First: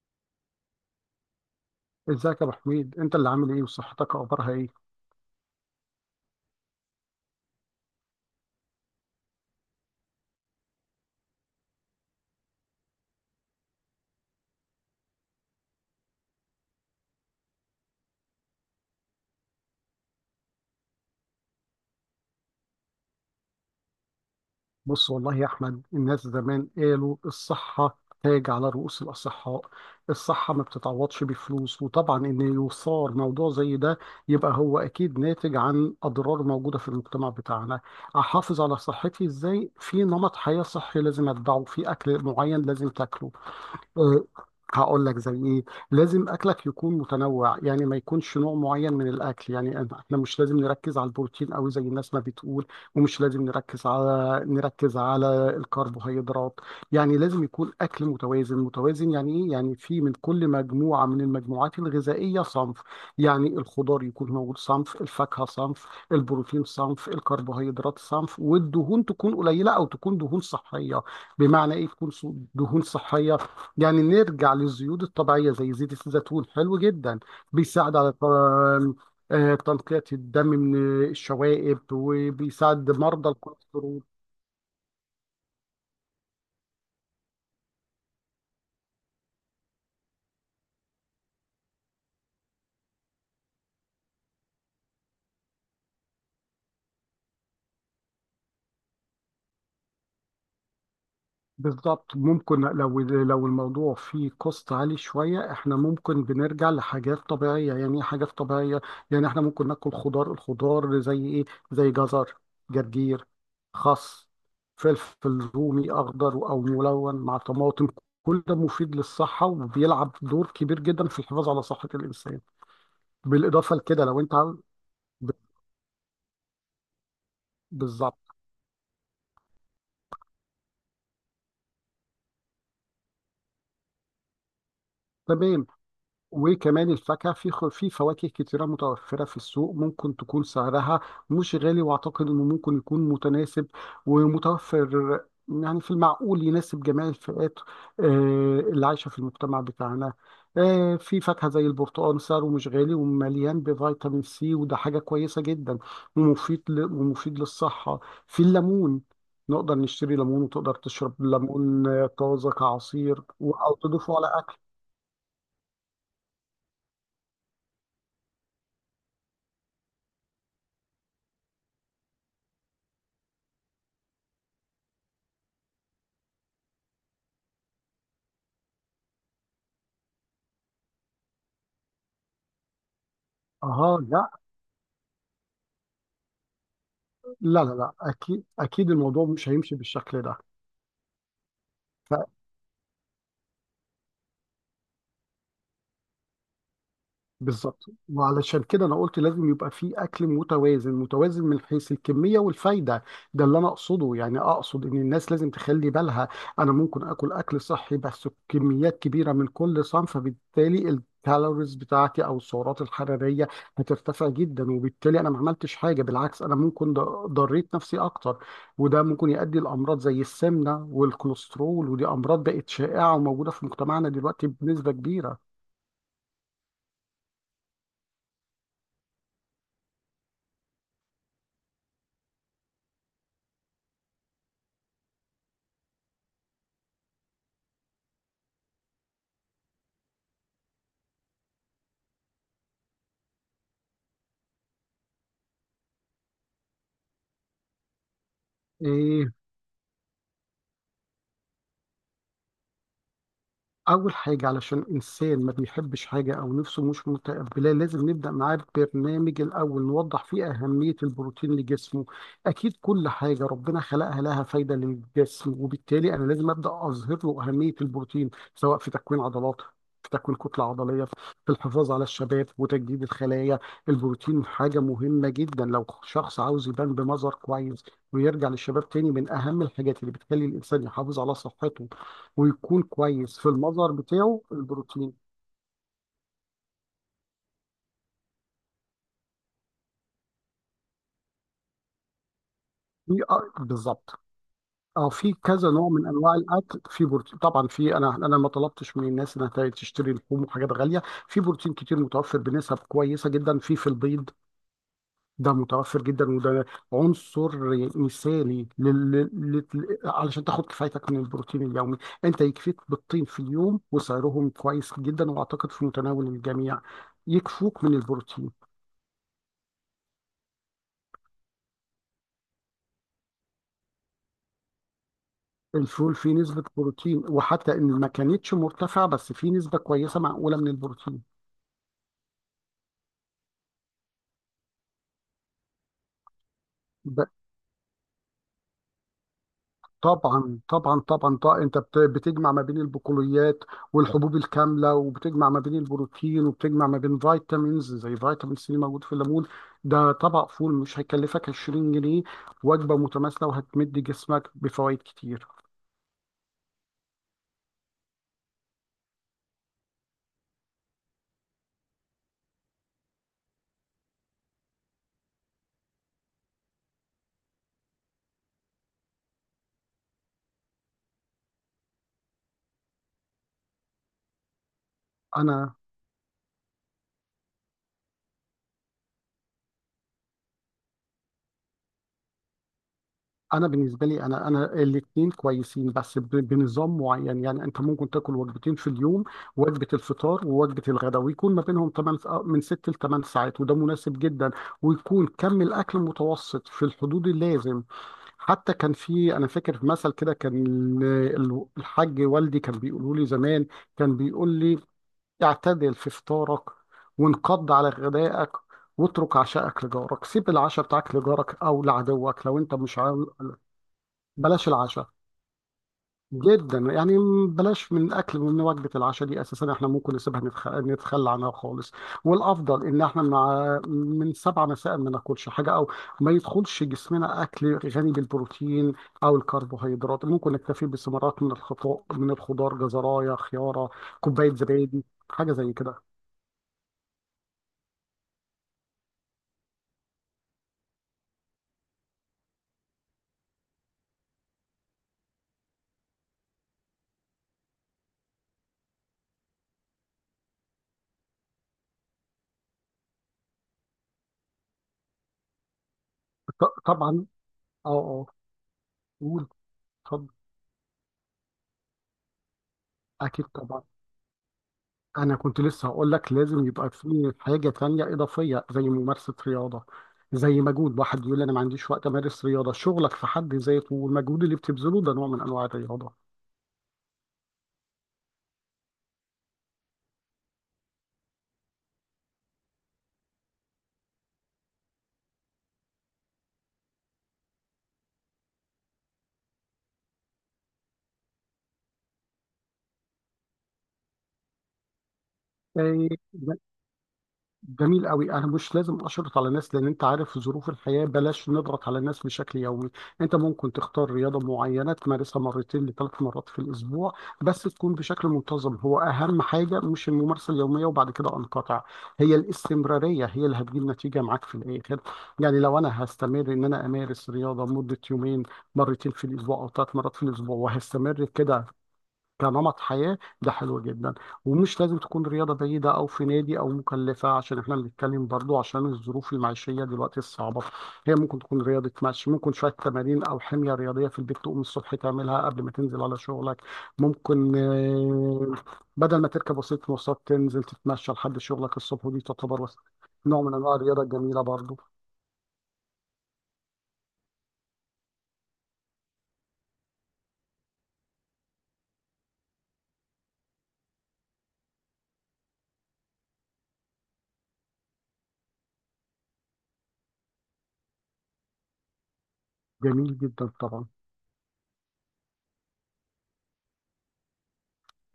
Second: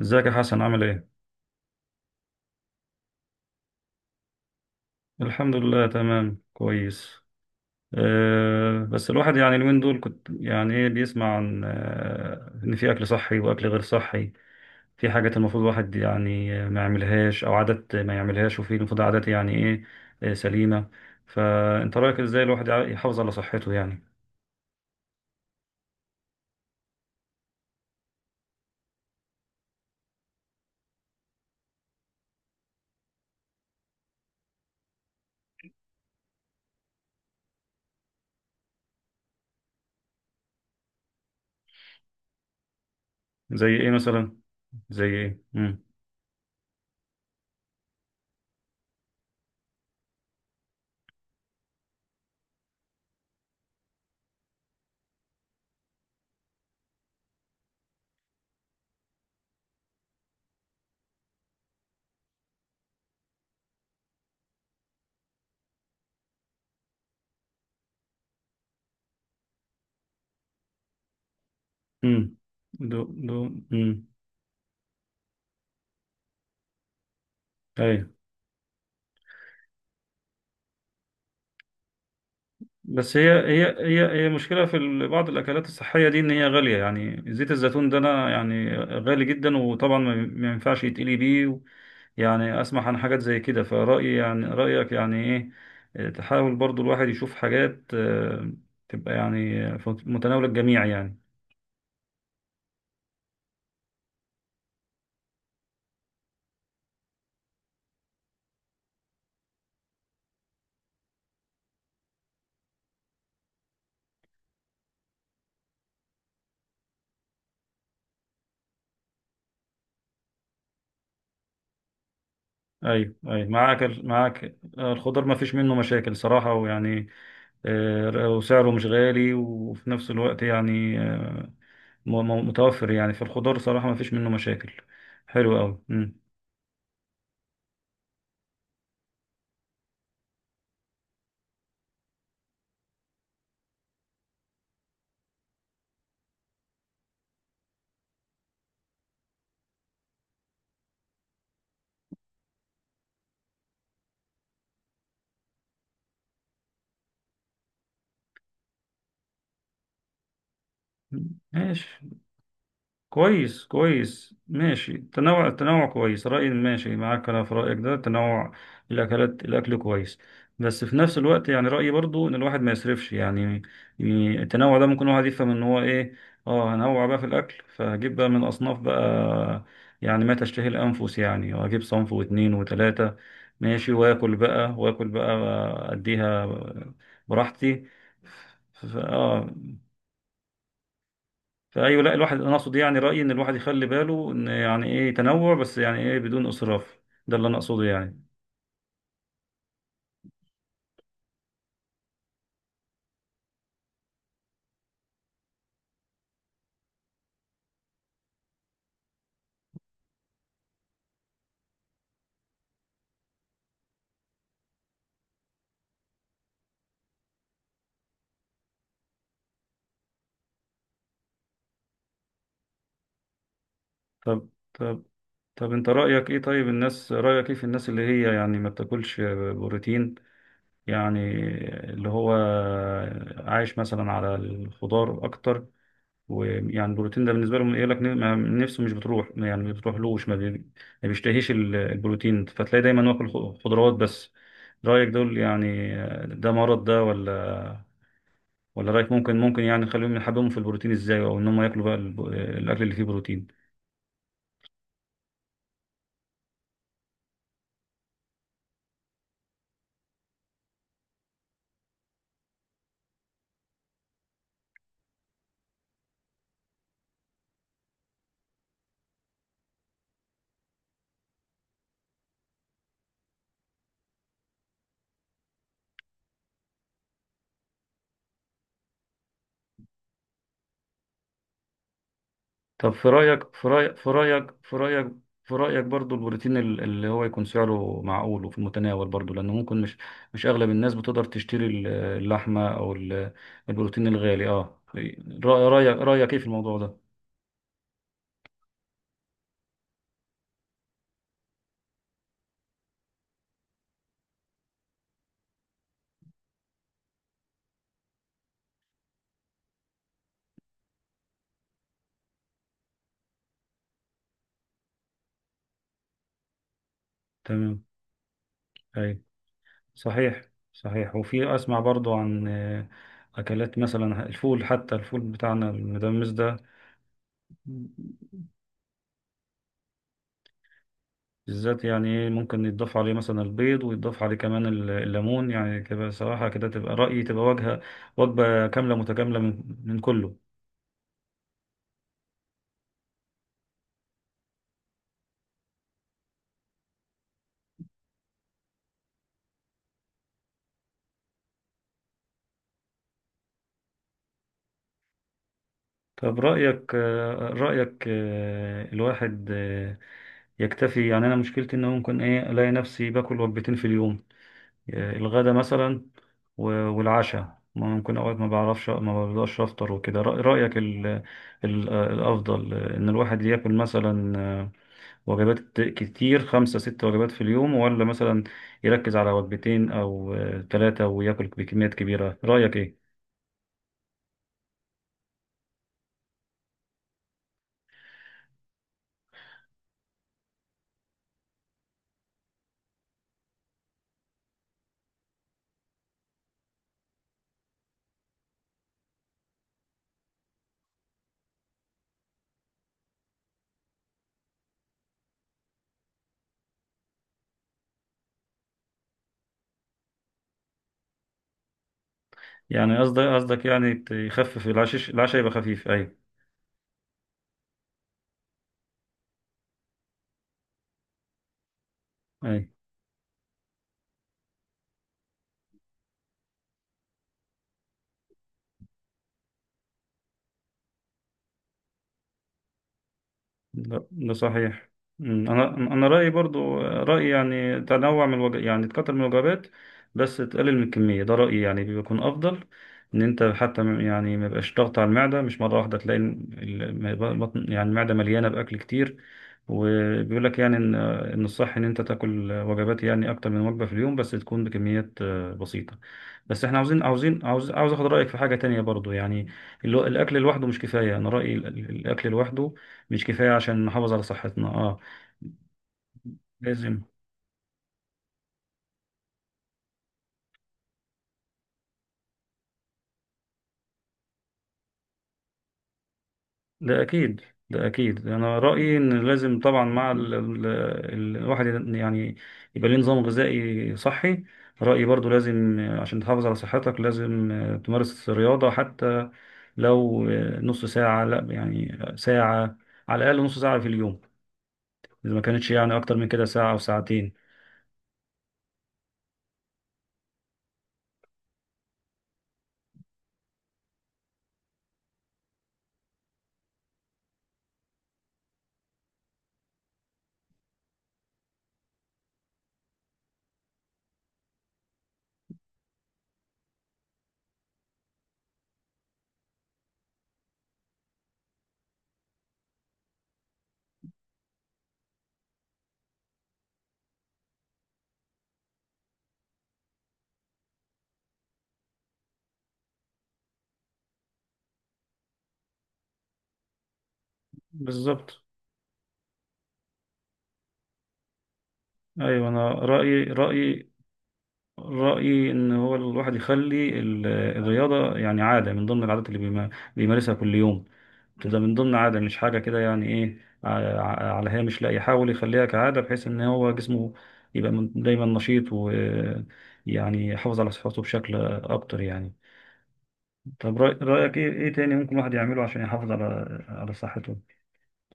ازيك يا حسن، عامل ايه؟ ازيك يا ابو حميد؟ انت اللي عامل ايه وصحتك اخبارها ايه؟ الحمد لله، تمام، كويس. بس الواحد يعني اليومين دول كنت يعني ايه بيسمع عن ان في اكل صحي واكل غير صحي. في حاجات المفروض الواحد يعني ما يعملهاش او عادات ما يعملهاش، وفي المفروض عادات يعني ايه سليمة. فانت رأيك ازاي الواحد يحافظ على صحته يعني؟ بص والله يا احمد، الناس زمان قالوا: الصحه تاج على رؤوس الاصحاء. الصحه ما بتتعوضش بفلوس. وطبعا ان يثار موضوع زي ده يبقى هو اكيد ناتج عن اضرار موجوده في المجتمع بتاعنا. احافظ على صحتي ازاي؟ في نمط حياه صحي لازم اتبعه، في اكل معين لازم تاكله. زي ايه آه، مثلا؟ زي هقول لك زي ايه؟ ايه. امم. لازم اكلك يكون متنوع، يعني ما يكونش نوع معين من الاكل. يعني احنا مش لازم نركز على البروتين قوي زي الناس ما بتقول، ومش لازم نركز على الكربوهيدرات. يعني لازم يكون اكل متوازن متوازن، يعني ايه؟ يعني في من كل مجموعة من المجموعات الغذائية صنف. يعني الخضار يكون موجود، صنف الفاكهة، صنف البروتين، صنف الكربوهيدرات صنف، والدهون تكون قليلة او تكون دهون صحية. بمعنى ايه تكون امم. دهون دو دو. صحية؟ امم. يعني نرجع للزيوت الطبيعية زي زيت الزيتون، حلو جدا. بيساعد على تنقية الدم من الشوائب، وبيساعد بس مرضى هي هي الكوليسترول. هي هي مشكلة في بعض الأكلات الصحية دي، إن هي غالية، يعني زيت الزيتون ده أنا يعني غالي جدا، وطبعا ما ينفعش يتقلي بيه يعني أسمع عن حاجات زي كده، فرأيي يعني رأيك يعني إيه؟ تحاول برضو الواحد يشوف حاجات تبقى يعني في متناول الجميع يعني. بالظبط، ممكن لو الموضوع فيه كوست عالي شوية احنا ممكن بنرجع لحاجات طبيعية. يعني ايه حاجات طبيعية؟ يعني احنا ممكن ناكل خضار. الخضار زي ايه؟ زي جزر، جرجير، خس، فلفل رومي اخضر او ملون مع طماطم. كل ده مفيد للصحة وبيلعب دور كبير جدا في الحفاظ على صحة الإنسان. أيوه، أيوه، بالإضافة لكده معاك الخضار ما فيش منه مشاكل صراحة، ويعني بالظبط. وسعره مش غالي، وفي نفس الوقت يعني متوفر. يعني في الخضار صراحة ما فيش منه مشاكل، حلو تمام. قوي. مم. وكمان الفاكهة، في في فواكه كتيرة متوفرة في السوق، ممكن تكون سعرها مش غالي، وأعتقد إنه ممكن يكون متناسب ومتوفر، يعني في المعقول يناسب جميع الفئات اللي عايشة في المجتمع بتاعنا. في فاكهة زي البرتقال، سعره مش غالي ومليان بفيتامين سي، وده حاجة كويسة جدا ومفيد للصحة. في الليمون، نقدر نشتري ليمون، وتقدر تشرب ليمون ماشي، طازة كعصير كويس أو تضيفه على كويس، أكل. ماشي. تنوع، التنوع كويس، رأيي ماشي معاك، أنا في رأيك ده تنوع الأكلات، الأكل كويس. بس في نفس الوقت يعني رأيي برضو إن الواحد ما يسرفش يعني. يعني التنوع ده ممكن الواحد يفهم إن هو إيه، أه هنوع بقى في الأكل، فهجيب بقى من أصناف بقى، يعني ما تشتهي الأنفس يعني، وأجيب صنف واتنين وتلاتة، ماشي، أها، وآكل بقى وآكل بقى أديها لا لا براحتي. لا، اكيد ف- اكيد الموضوع مش اه هيمشي بالشكل ده. فايوه، لا، ف- الواحد انا اقصد يعني رايي ان الواحد يخلي باله ان يعني ايه تنوع، بس يعني ايه بدون اسراف. ده اللي انا اقصده بالظبط، يعني. وعلشان كده انا قلت لازم يبقى في اكل متوازن متوازن من حيث الكميه والفايده. ده اللي انا اقصده، يعني اقصد ان الناس لازم تخلي بالها. انا ممكن اكل اكل صحي بس كميات كبيره من كل صنف، فبالتالي الكالوريز بتاعتي او السعرات الحراريه هترتفع جدا، وبالتالي انا ما عملتش حاجه، بالعكس انا ممكن ضريت نفسي اكتر. وده ممكن يؤدي لامراض زي السمنه والكوليسترول، ودي امراض بقت شائعه وموجوده في مجتمعنا دلوقتي طب بنسبه طب كبيره. طب انت رايك ايه؟ طيب الناس، رايك ايه في الناس اللي هي يعني ما بتاكلش بروتين؟ يعني اللي هو عايش مثلا على الخضار اكتر، ويعني البروتين ده بالنسبه لهم يقول لك نفسه مش بتروح، يعني ما بتروحلوش، ما بيشتهيش البروتين، فتلاقي دايما واكل خضروات بس. رايك دول يعني، ده مرض ده ولا؟ ولا رايك إيه، ممكن، يعني نخليهم يحببهم في البروتين ازاي، او ان هم ياكلوا بقى الاكل اللي فيه بروتين؟ أول حاجة علشان إنسان ما بيحبش حاجة أو نفسه مش متقبلاه لازم نبدأ معاه ببرنامج، الأول نوضح فيه أهمية البروتين لجسمه. أكيد كل حاجة ربنا خلقها لها فايدة للجسم، وبالتالي أنا لازم أبدأ أظهر له أهمية البروتين، سواء في تكوين عضلات، في تكوين كتلة عضلية، في الحفاظ على الشباب وتجديد الخلايا. البروتين حاجة مهمة جدا لو شخص عاوز يبان بمظهر كويس ويرجع للشباب تاني. من أهم الحاجات اللي بتخلي الإنسان يحافظ على صحته ويكون طب كويس في المظهر بتاعه: البروتين. في رايك برضو البروتين اللي هو يكون سعره معقول وفي المتناول برضو، لانه ممكن مش اغلب الناس بتقدر تشتري اللحمه او في البروتين بالظبط. الغالي. اه، اه، في كذا نوع رايك، من رايك انواع ايه في الموضوع الاكل ده؟ في بروتين طبعا. في، انا ما طلبتش من الناس انها تشتري لحوم وحاجات غاليه. في بروتين كتير متوفر بنسب كويسه جدا، في البيض. ده متوفر جدا، وده عنصر مثالي علشان تاخد كفايتك من البروتين اليومي. انت يكفيك بالطين في اليوم، وسعرهم كويس جدا واعتقد في متناول الجميع، تمام، يكفوك من البروتين. اي، صحيح، صحيح. وفي اسمع برضو عن اكلات مثلا الفول، حتى الفول بتاعنا الفول المدمس فيه نسبة بروتين، وحتى إن ما ده كانتش مرتفعة بس فيه نسبة كويسة معقولة من البروتين. بالذات يعني إيه، ممكن يتضاف عليه مثلا البيض، ويتضاف عليه كمان الليمون، يعني كده صراحة كده تبقى رأيي ب- تبقى وجهة وجبة كاملة متكاملة من كله. طبعا طبعا طبعا طبعا، انت بتجمع ما بين البقوليات والحبوب الكاملة، وبتجمع ما بين البروتين، وبتجمع ما بين فيتامينز زي فيتامين سي موجود في الليمون. ده طبق فول مش هيكلفك 20 جنيه، وجبة متماثلة وهتمد جسمك بفوائد كتير. طب رأيك رأيك الواحد يكتفي. يعني أنا مشكلتي إن ممكن إيه، ألاقي نفسي باكل وجبتين في اليوم، الغدا مثلا والعشاء، ممكن أوقات ما بعرفش ما بقدرش أفطر وكده. رأيك الأفضل إن الواحد ياكل مثلا وجبات انا كتير، خمسة ست وجبات في اليوم، ولا مثلا يركز على وجبتين أو ثلاثة وياكل بكميات كبيرة؟ رأيك إيه؟ انا بالنسبه لي، انا الاثنين كويسين، بس بنظام معين. يعني انت ممكن تاكل وجبتين في اليوم، وجبه الفطار ووجبه الغداء، ويكون ما بينهم 8، من 6 ل 8 ساعات، وده مناسب جدا. ويكون كم الاكل متوسط في الحدود اللازم. حتى كان في، انا فاكر مثل كده، كان الحاج والدي كان بيقولوا لي زمان، كان بيقول لي: اعتدل في فطارك، وانقض على غدائك، واترك عشاءك لجارك. سيب العشاء بتاعك لجارك او لعدوك لو انت يعني مش، قصدك يعني يخفف بلاش العشاء، العشاء العشاء يبقى خفيف، أيوة. جدا يعني. بلاش من اكل من وجبه العشاء دي اساسا، احنا ممكن نسيبها، نتخلى عنها خالص. أيوة، والافضل ان احنا مع من 7 مساء ما ناكلش حاجه، او ما يدخلش جسمنا اكل غني بالبروتين او الكربوهيدرات. ممكن نكتفي بثمرات من الخضار، من الخضار جزرايه، خياره، لا، ده كوبايه صحيح. زبادي، مم. حاجه انا زي كده. انا رايي برضو رايي يعني تنوع من يعني تكتر من الوجبات بس تقلل من الكميه، ده رايي يعني بيكون افضل. ان انت حتى يعني ما يبقاش ضغط على المعده، مش مره واحده تلاقي البطن يعني المعده مليانه باكل كتير. وبيقول لك يعني ان الصح ان انت تاكل وجبات، يعني اكتر من وجبه في اليوم بس تكون بكميات بسيطه. بس احنا طبعا. اه عاوز اخد اه، رايك في حاجه تانية برضو، يعني قول. اللي هو اتفضل. الاكل لوحده مش كفايه. انا رايي الاكل لوحده مش اكيد كفاية طبعا. عشان نحافظ على صحتنا، اه أنا كنت لسه هقول لك لازم يبقى لازم. في حاجة تانية إضافية زي ممارسة رياضة. زي مجهود، واحد يقول أنا ما عنديش وقت أمارس رياضة، شغلك في حد ذاته والمجهود اللي بتبذله ده نوع من أنواع الرياضة. ده أكيد، ده أكيد، أنا رأيي إن لازم طبعا مع الواحد يعني يبقى ليه نظام غذائي صحي. رأيي برضو لازم عشان تحافظ على صحتك لازم تمارس رياضة، حتى لو نص ساعة، لا يعني ساعة، على الأقل نص ساعة في اليوم، إذا ما كانتش يعني إيه، أكتر من كده ساعة أو ساعتين. جميل قوي. انا مش لازم اشرط على ناس، لان انت عارف ظروف الحياه، بلاش نضغط على الناس بشكل يومي. انت ممكن تختار رياضه معينه تمارسها مرتين لثلاث مرات في الاسبوع، بس تكون بشكل منتظم. هو اهم حاجه مش الممارسه اليوميه وبعد كده انقطع، هي الاستمراريه هي اللي هتجيب نتيجه معاك في الاخر. يعني لو انا هستمر ان انا امارس رياضه مده يومين، مرتين في الاسبوع او ثلاث مرات في الاسبوع وهستمر كده كنمط حياة، ده حلو جدا. ومش لازم تكون رياضة بعيدة أو في نادي أو مكلفة، عشان إحنا بنتكلم برضو عشان الظروف المعيشية دلوقتي الصعبة. هي ممكن تكون رياضة مشي، ممكن شوية تمارين أو حمية رياضية في البيت تقوم الصبح تعملها قبل ما تنزل على شغلك. ممكن بالظبط. بدل ما تركب وسيلة مواصلات تنزل تتمشى لحد شغلك الصبح، ودي أيوة، تعتبر أنا نوع من أنواع الرياضة الجميلة برضو. رأيي إن هو الواحد يخلي الرياضة يعني عادة، من ضمن العادات اللي بيمارسها كل يوم. تبقى من ضمن عادة، مش حاجة كده يعني إيه على هامش، لا يحاول يخليها كعادة بحيث إن هو جسمه يبقى دايما نشيط، ويعني يحافظ على صحته بشكل أكتر يعني. جميل جدا طب طبعا. رأيك إيه إيه تاني ممكن الواحد يعمله عشان يحافظ على على صحته؟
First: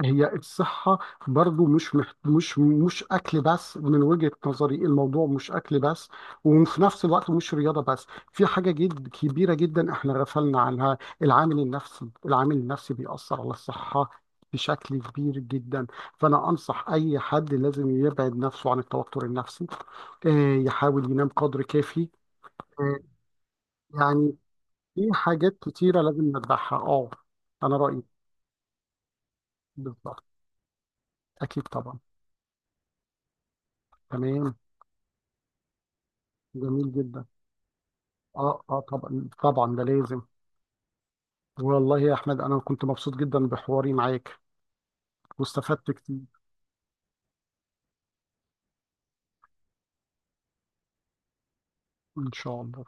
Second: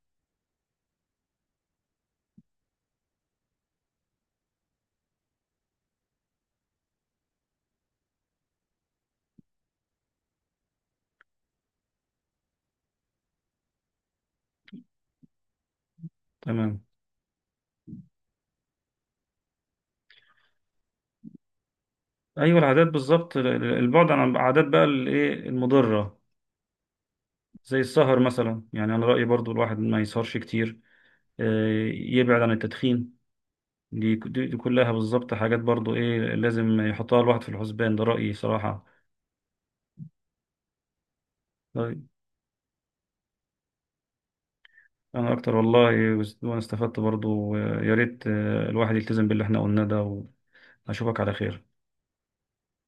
هي الصحة برضو مش محت... مش مش أكل بس. من وجهة نظري الموضوع مش أكل بس، وفي نفس الوقت مش رياضة بس. في حاجة جد كبيرة جدا احنا غفلنا عنها: العامل النفسي. العامل النفسي بيأثر على الصحة بشكل كبير جدا. فأنا تمام. أنصح أي حد لازم يبعد نفسه عن التوتر النفسي، يحاول ينام قدر كافي. أيوة العادات آه، بالظبط، البعد عن يعني العادات بقى في الإيه حاجات كتيرة المضرة، لازم نتبعها. اه، أنا زي رأيي السهر مثلا، يعني أنا رأيي برضو الواحد ما بالظبط. يسهرش كتير، أكيد طبعا. يبعد عن التدخين. تمام. دي كلها بالظبط حاجات برضو ايه لازم جميل يحطها جدا. الواحد في الحسبان، ده رأيي اه اه، صراحة. طبعا طبعا ده لازم. والله طيب، يا احمد انا كنت مبسوط جدا بحواري معاك، انا اكتر والله. واستفدت كتير. وانا استفدت برضو، يا ريت الواحد يلتزم باللي احنا قلناه ده، واشوفك على خير. ان شاء الله.